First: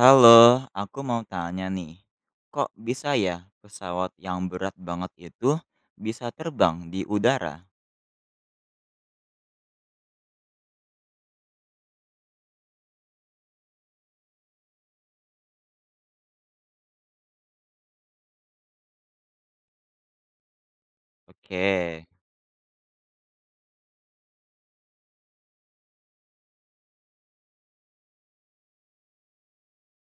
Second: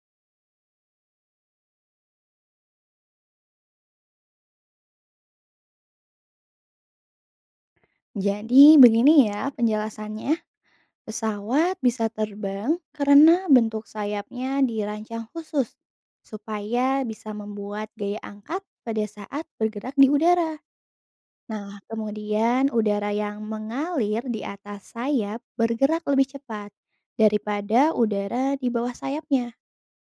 Halo, aku mau tanya nih, kok bisa ya pesawat yang berat banget itu bisa terbang di udara? Jadi begini ya penjelasannya. Pesawat bisa terbang karena bentuk sayapnya dirancang khusus supaya bisa membuat gaya angkat pada saat bergerak di udara. Nah, Oke, kemudian udara yang mengalir di atas sayap bergerak lebih cepat daripada udara di bawah sayapnya.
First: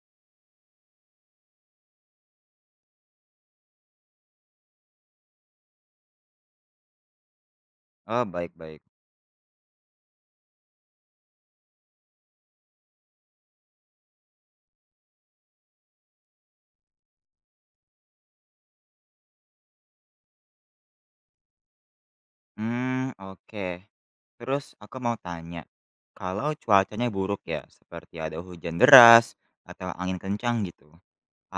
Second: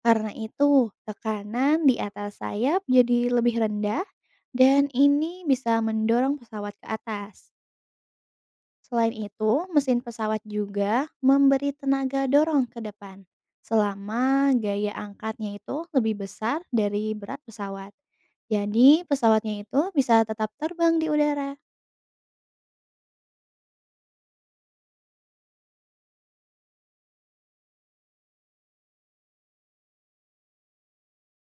Karena itu, tekanan di atas sayap jadi lebih rendah dan ini bisa mendorong pesawat ke atas. oh baik-baik. Selain itu, mesin pesawat juga memberi tenaga dorong ke depan selama gaya angkatnya itu lebih besar dari berat pesawat. Jadi, pesawatnya itu bisa tetap terbang di udara. Hmm, oke. Terus aku mau tanya, kalau cuacanya buruk ya, seperti ada hujan deras atau angin kencang gitu,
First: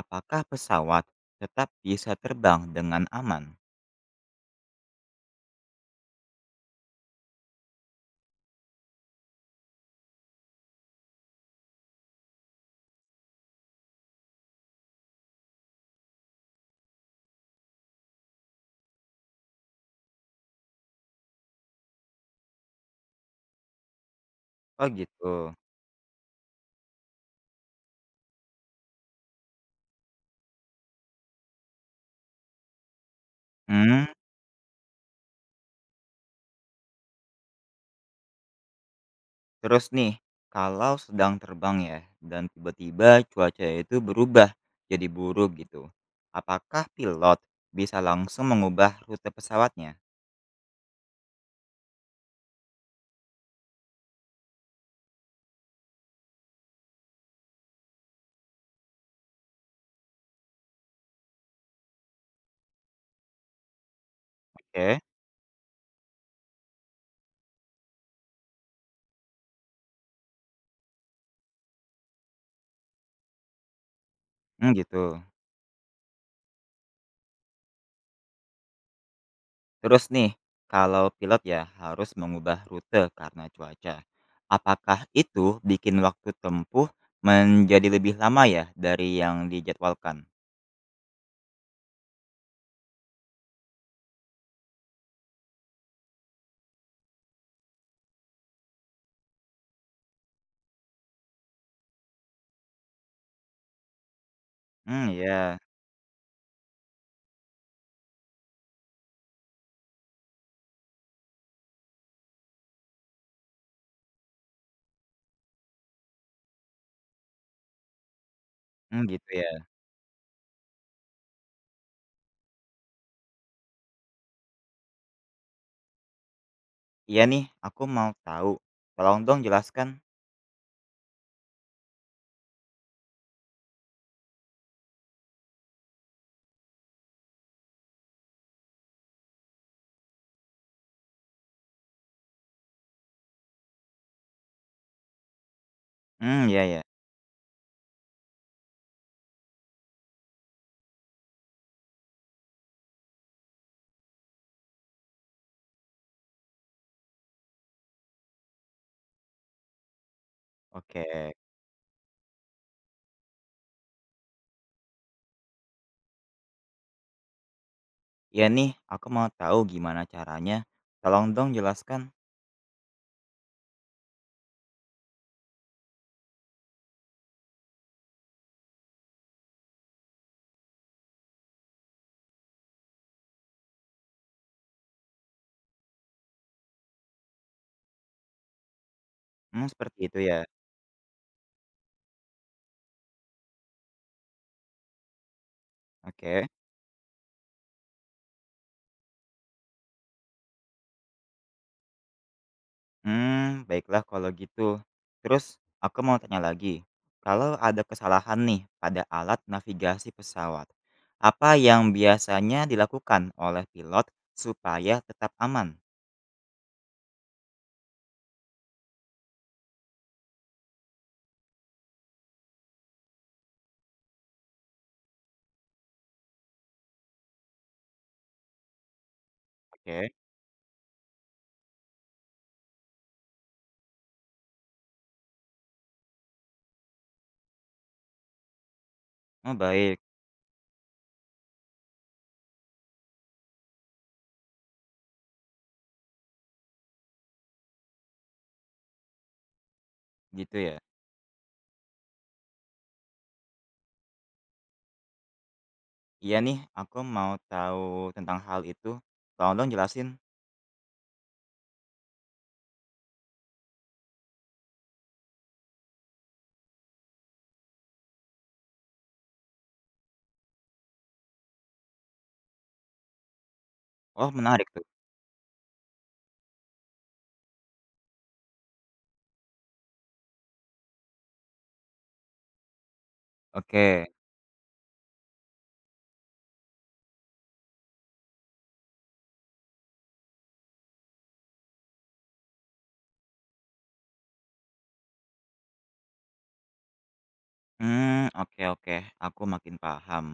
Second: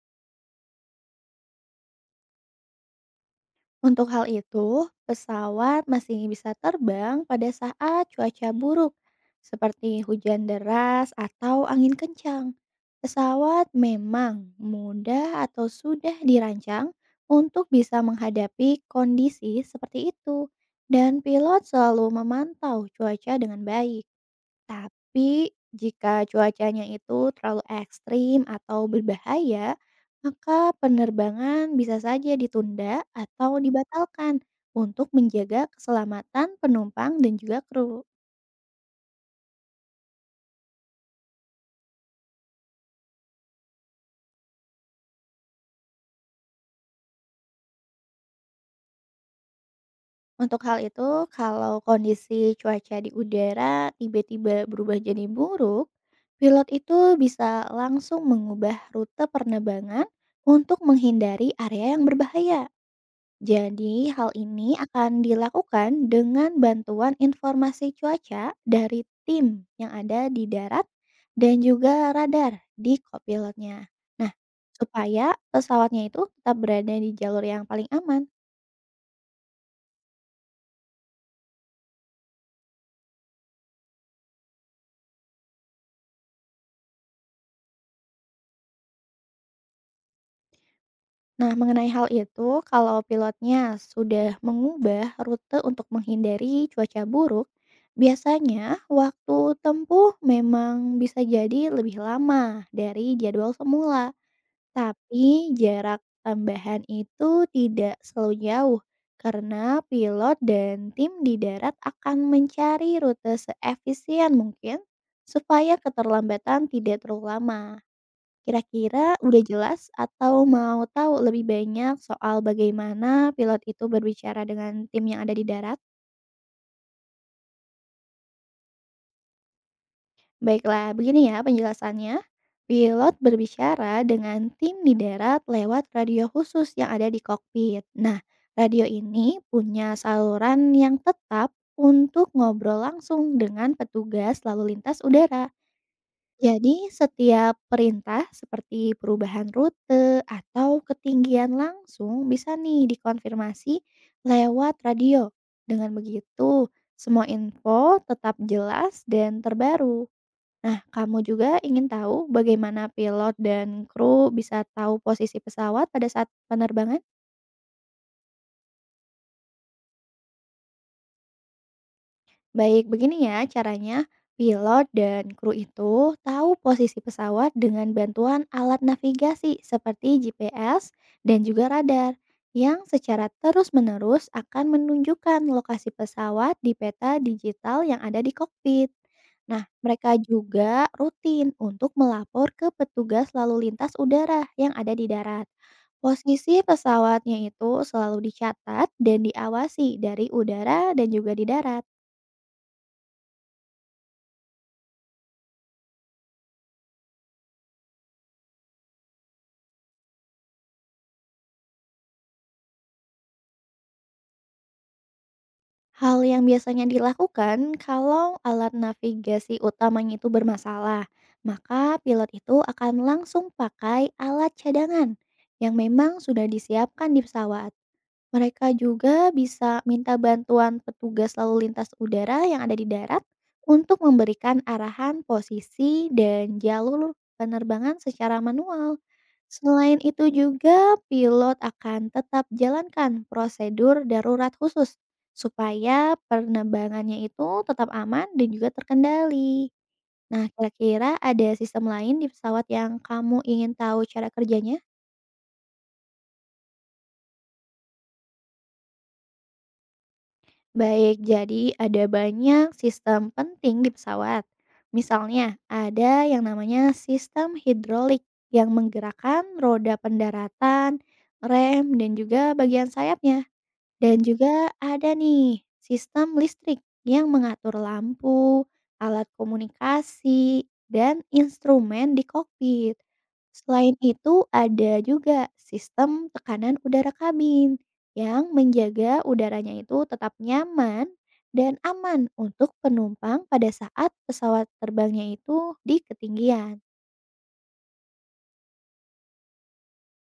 apakah pesawat tetap bisa terbang dengan aman? Untuk hal itu, pesawat masih bisa terbang pada saat cuaca buruk, seperti hujan deras atau angin kencang. Pesawat memang mudah atau sudah dirancang untuk bisa menghadapi kondisi seperti itu, dan pilot selalu memantau cuaca dengan baik. Oh Tapi gitu. jika cuacanya itu terlalu ekstrim atau berbahaya, maka penerbangan bisa saja ditunda atau Hmm, dibatalkan untuk menjaga keselamatan penumpang dan juga kru. Terus nih, kalau sedang terbang ya, dan tiba-tiba cuaca itu berubah jadi buruk gitu. Apakah pilot bisa langsung mengubah rute pesawatnya? Untuk hal itu, kalau kondisi cuaca di udara tiba-tiba berubah jadi buruk, pilot itu bisa langsung mengubah rute penerbangan untuk menghindari area yang berbahaya. Jadi, hal ini Oke. akan dilakukan dengan bantuan informasi cuaca dari tim yang ada di darat dan juga radar di kopilotnya. Nah, Hmm, gitu. supaya pesawatnya itu tetap berada di jalur yang paling aman. Terus nih, kalau pilot ya harus mengubah rute karena cuaca. Apakah itu bikin waktu tempuh menjadi lebih lama ya dari yang dijadwalkan? Nah, mengenai hal itu, kalau pilotnya sudah mengubah rute untuk menghindari cuaca buruk, biasanya waktu tempuh memang bisa jadi lebih lama dari jadwal semula. Hmm, Tapi ya. jarak tambahan itu tidak selalu jauh karena pilot dan tim di darat akan mencari rute seefisien mungkin supaya keterlambatan tidak terlalu lama. Hmm, Kira-kira gitu udah ya. jelas atau mau tahu lebih banyak soal bagaimana pilot itu berbicara dengan tim yang ada di darat? Iya nih, aku mau tahu. Tolong dong jelaskan. Baiklah, begini ya penjelasannya. Pilot berbicara dengan tim di darat lewat radio khusus yang ada di kokpit. Nah, radio ini punya saluran yang tetap untuk ngobrol langsung dengan petugas lalu lintas udara. Hmm, ya ya. Jadi, setiap perintah seperti perubahan rute atau ketinggian langsung bisa nih dikonfirmasi lewat radio. Dengan begitu, semua info tetap jelas dan terbaru. Nah, Oke. kamu juga ingin tahu bagaimana pilot dan kru bisa tahu posisi pesawat pada saat penerbangan? Iya nih, aku mau tahu gimana caranya. Tolong dong jelaskan. Baik, begini ya caranya. Pilot dan kru itu tahu posisi pesawat dengan bantuan alat navigasi seperti GPS dan juga radar yang secara terus-menerus akan menunjukkan lokasi pesawat di peta digital yang ada di kokpit. Nah, Mmm, seperti mereka itu ya? juga rutin untuk melapor ke petugas lalu lintas udara yang ada di darat. Oke. Posisi pesawatnya itu selalu dicatat dan diawasi dari udara dan juga di darat. Hmm, baiklah kalau gitu. Terus aku mau tanya lagi, kalau ada kesalahan nih pada alat navigasi pesawat, apa yang biasanya dilakukan oleh pilot supaya tetap aman? Hal yang biasanya dilakukan kalau alat navigasi utamanya itu bermasalah, maka pilot itu akan langsung pakai alat cadangan yang memang sudah disiapkan di pesawat. Mereka juga bisa minta Oke. bantuan petugas lalu lintas udara yang ada di darat untuk memberikan arahan posisi dan jalur penerbangan secara manual. Oh, Selain baik, itu juga pilot akan tetap jalankan prosedur darurat khusus supaya penerbangannya itu tetap aman dan juga terkendali. Nah, gitu ya? kira-kira ada sistem lain di pesawat yang kamu ingin tahu cara kerjanya? Iya nih, aku mau tahu tentang hal itu. Tolong dong jelasin. Baik, jadi ada banyak sistem penting di pesawat. Misalnya, ada yang namanya sistem hidrolik yang menggerakkan roda pendaratan, rem, dan juga bagian sayapnya. Dan Oh, menarik juga tuh. ada nih sistem listrik yang mengatur lampu, alat komunikasi, dan instrumen di kokpit. Selain Oke. itu ada juga sistem tekanan udara kabin yang menjaga udaranya itu tetap nyaman dan aman untuk penumpang pada saat pesawat terbangnya itu di ketinggian. Hmm, oke oke, aku makin paham.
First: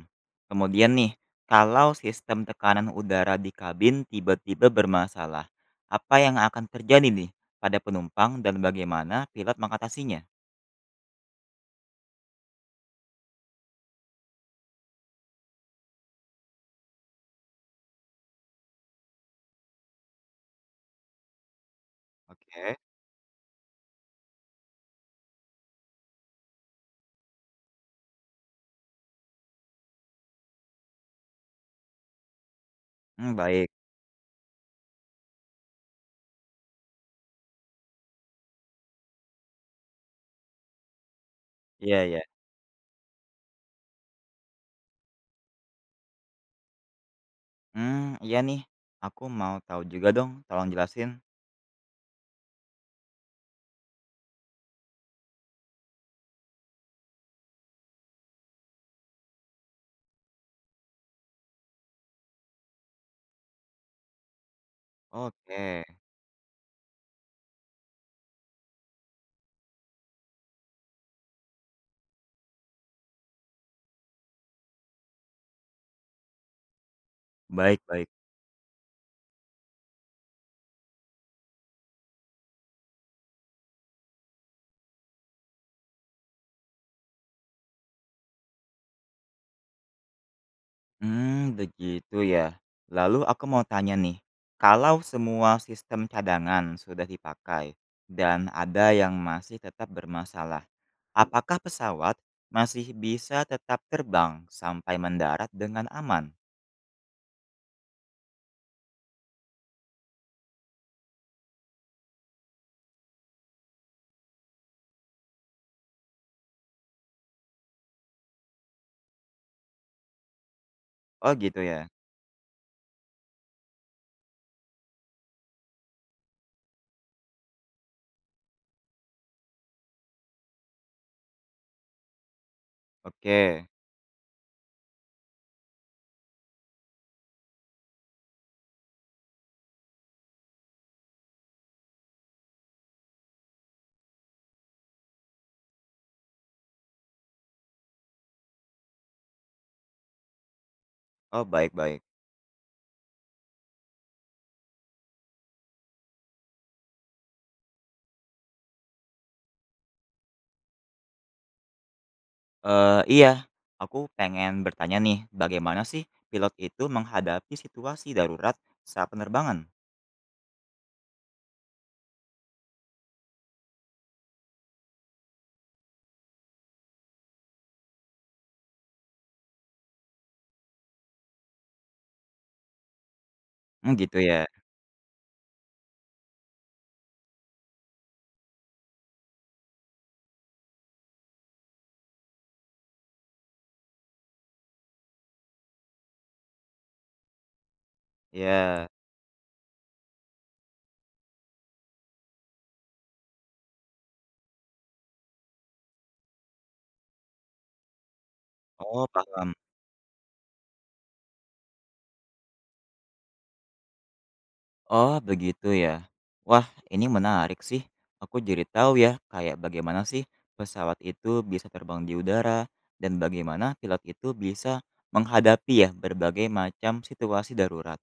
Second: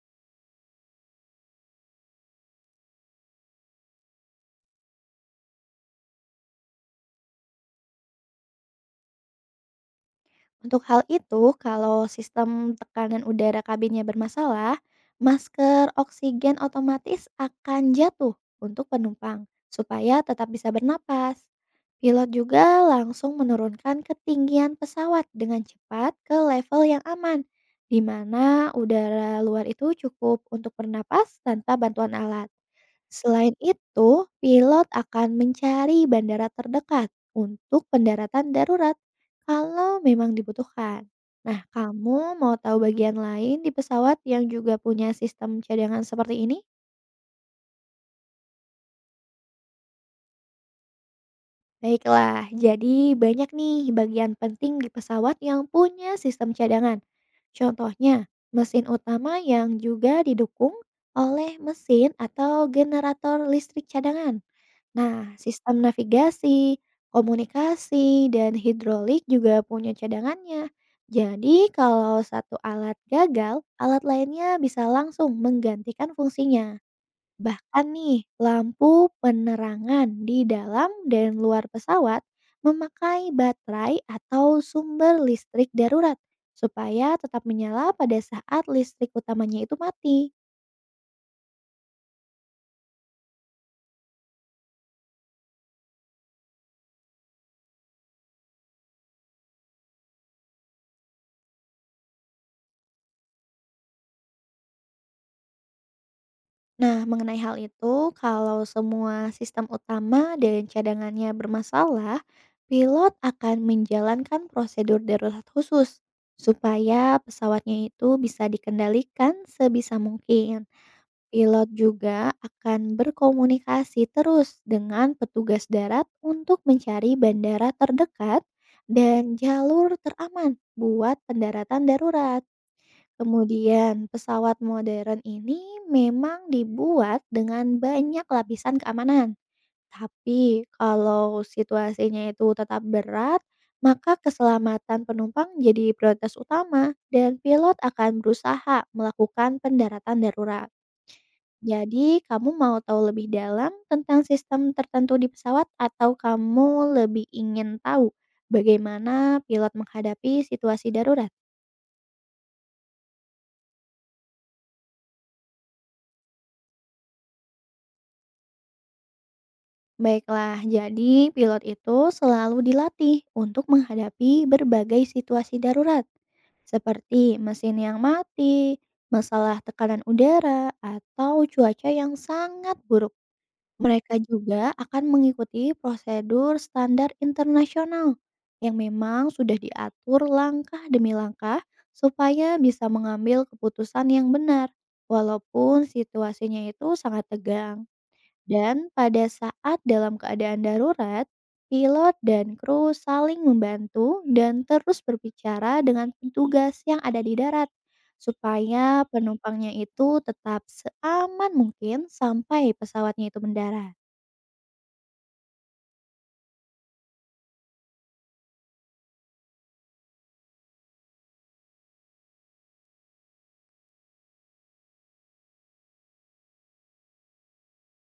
Kemudian nih, kalau sistem tekanan udara di kabin tiba-tiba bermasalah, apa yang akan terjadi nih pada penumpang dan bagaimana pilot mengatasinya? Untuk hal itu, kalau sistem tekanan udara kabinnya bermasalah, masker oksigen otomatis akan jatuh untuk penumpang supaya tetap bisa bernapas. Pilot Oke. juga langsung menurunkan ketinggian pesawat dengan cepat ke level yang aman, di mana udara luar itu cukup untuk bernapas tanpa bantuan alat. Hmm, Selain baik, itu, pilot akan mencari bandara terdekat untuk pendaratan darurat kalau memang dibutuhkan. Nah, iya ya. kamu mau tahu bagian lain di pesawat yang juga punya sistem cadangan seperti ini? Hmm, iya nih, aku mau tahu juga dong, tolong jelasin. Baiklah, jadi banyak nih bagian penting di pesawat yang punya sistem cadangan. Contohnya, mesin utama yang juga didukung oleh mesin atau generator listrik cadangan. Nah, sistem Oke, navigasi, komunikasi, dan hidrolik juga punya cadangannya. Jadi, kalau satu alat gagal, alat lainnya bisa langsung menggantikan fungsinya. baik Bahkan baik. nih, lampu penerangan di dalam dan luar pesawat memakai baterai atau sumber listrik darurat supaya tetap menyala pada saat listrik utamanya itu mati. Hmm, begitu ya. Lalu aku mau tanya nih, kalau semua sistem cadangan sudah dipakai dan ada yang masih tetap bermasalah, apakah pesawat masih bisa tetap terbang sampai mendarat dengan aman? Nah, mengenai hal itu, kalau semua sistem utama dan cadangannya bermasalah, pilot akan menjalankan prosedur darurat khusus supaya pesawatnya itu bisa dikendalikan sebisa mungkin. Oh, gitu Pilot ya? juga akan berkomunikasi terus dengan petugas darat untuk mencari bandara terdekat dan jalur teraman buat pendaratan darurat. Oke. Kemudian, pesawat modern ini memang dibuat dengan banyak lapisan keamanan. Tapi kalau situasinya itu tetap berat, maka keselamatan penumpang jadi prioritas utama dan pilot akan berusaha melakukan pendaratan darurat. Oh, baik baik. Jadi, kamu mau tahu lebih dalam tentang sistem tertentu di pesawat atau kamu lebih ingin tahu bagaimana pilot menghadapi situasi darurat? Eh iya, aku pengen bertanya nih, bagaimana sih pilot itu menghadapi situasi darurat saat penerbangan? Baiklah, jadi pilot itu selalu dilatih untuk menghadapi berbagai situasi darurat, seperti mesin yang mati, masalah tekanan udara, atau cuaca yang sangat buruk. Mmm, Mereka gitu ya? juga akan mengikuti prosedur standar internasional yang memang sudah diatur langkah demi langkah supaya bisa mengambil keputusan yang benar, walaupun situasinya itu sangat tegang. Dan Ya. pada saat dalam keadaan darurat, pilot dan kru saling membantu dan terus berbicara dengan petugas yang ada di darat supaya Oh, paham. penumpangnya itu tetap seaman mungkin sampai pesawatnya itu mendarat. Oh, begitu ya. Wah, ini menarik sih. Aku jadi tahu ya, kayak bagaimana sih pesawat itu bisa terbang di udara dan bagaimana pilot itu bisa menghadapi ya berbagai macam situasi darurat.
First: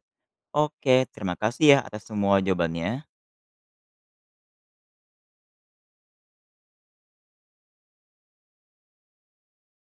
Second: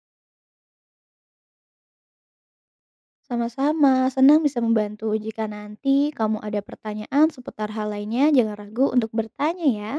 Oke, terima kasih ya atas semua jawabannya. Sama-sama, senang bisa membantu. Jika nanti kamu ada pertanyaan seputar hal lainnya, jangan ragu untuk bertanya ya.